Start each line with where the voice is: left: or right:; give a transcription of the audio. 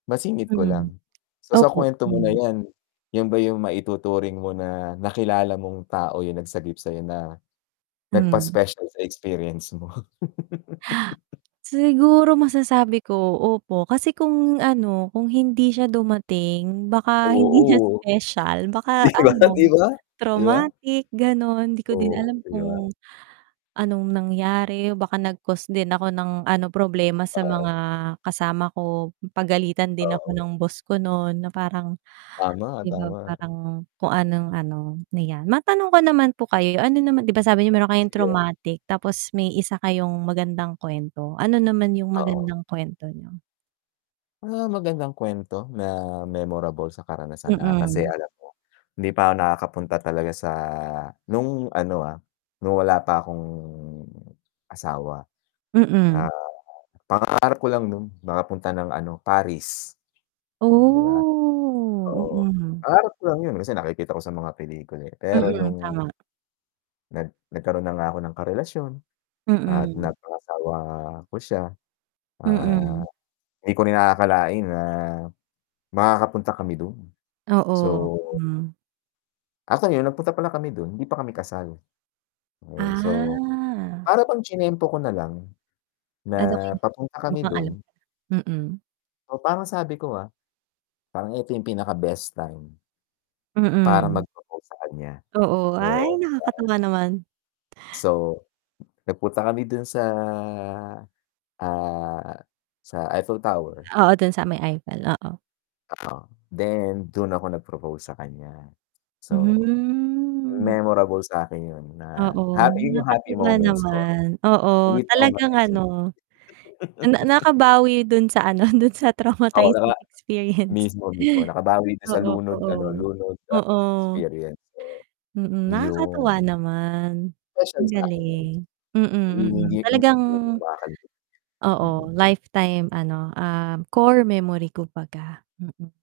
left: Masingit ko
right: Hmm,
left: lang, so, sa
right: opo.
left: kwento mo na yan, yun ba yung maituturing mo na nakilala mong tao, yung nagsagip sayo na, nagpas
right: Mhm.
left: special sa experience mo.
right: Siguro masasabi ko opo, kasi kung ano, kung hindi siya dumating, baka hindi niya
left: Oo.
right: special baka
left: 'di ba
right: ano
left: 'di ba, 'di ba?
right: traumatic gano'n, 'di ko din
left: Oo,
right: alam
left: 'di ba.
right: kung anong nangyari, baka nag cost din ako ng ano problema sa
left: Oo.
right: mga kasama ko, pagalitan din ako
left: Oo.
right: ng boss ko nun na parang,
left: Tama
right: 'di ba?
left: tama.
right: Parang kung anong ano na yan, matanong ko naman po kayo ano naman 'di ba sabi n'yo meron kayong
left: Sige.
right: traumatic tapos may isa kayong magandang kwento, ano naman yung
left: Oo.
right: magandang kwento niyo?
left: Ah, magandang kwento na memorable sa karanasan, ah, kasi
right: Mm.
left: alam mo, hindi pa ako nakakapunta talaga sa nung ano, ah, nung wala pa akong asawa. ah,
right: Mm.
left: pangarap ko lang nun nakapunta ng ano Paris, diba?
right: Oh,
left: Oo,
right: mhm,
left: pangarap ko lang yun kasi nakikita ko sa mga pelikula, eh, pero
right: mm
left: nung
right: tama.
left: Nag nagkaroon na nga ako ng karelasyon at
right: Mm.
left: napangasawa ko siya ah,
right: Mm.
left: 'di ko rin aakakalain na makakapunta kami dun, so
right: Oo, hmm.
left: Ako yun nagpunta pala kami dun, hindi pa kami kasal. Okey, so
right: Ah.
left: para bang chinempo ko nalang
right: Ano
left: na papunta kami
right: mukhang alam,
left: dun.
right: mm.
left: Oo, parang sabi ko, ah, parang ito yung pinaka best time, para
right: Mm.
left: mag propose sa kanya,
right: Oo ,ay
left: oo.
right: nakakatuwa naman.
left: So, nagpunta kami dun sa, ah, sa Eiffel Tower.
right: Oo, dun sa may Eiffel, oo.
left: Ah, then dun ako nag propose sa kanya, so,
right: Mhm.
left: memorable sakin yun na
right: Oo,
left: yun yung happy
right: nakakatuwa
left: moments ko,
right: naman oo
left: hindi ako
right: talagang
left: mating.
right: ano, na na nakabawi dun sa ano dun sa
left: Oo, naka
right: traumatizing experience,
left: mismo-mismo nakabawi dito sa
right: oo,
left: lunod
right: oo,
left: ano, lunod at
right: oo.
left: experience.
right: hmm, hmm, nakakatuwa
left: Yun.
right: naman
left: Special
right: ang
left: sa akin
right: galing, hmm, hmm,
left: hindi
right: hmm, hmm,
left: hindi
right: talagang,
left: hindi ko makakal.
right: oo,
left: mhm.
right: lifetime ano, um, core memory kumbaga, mm.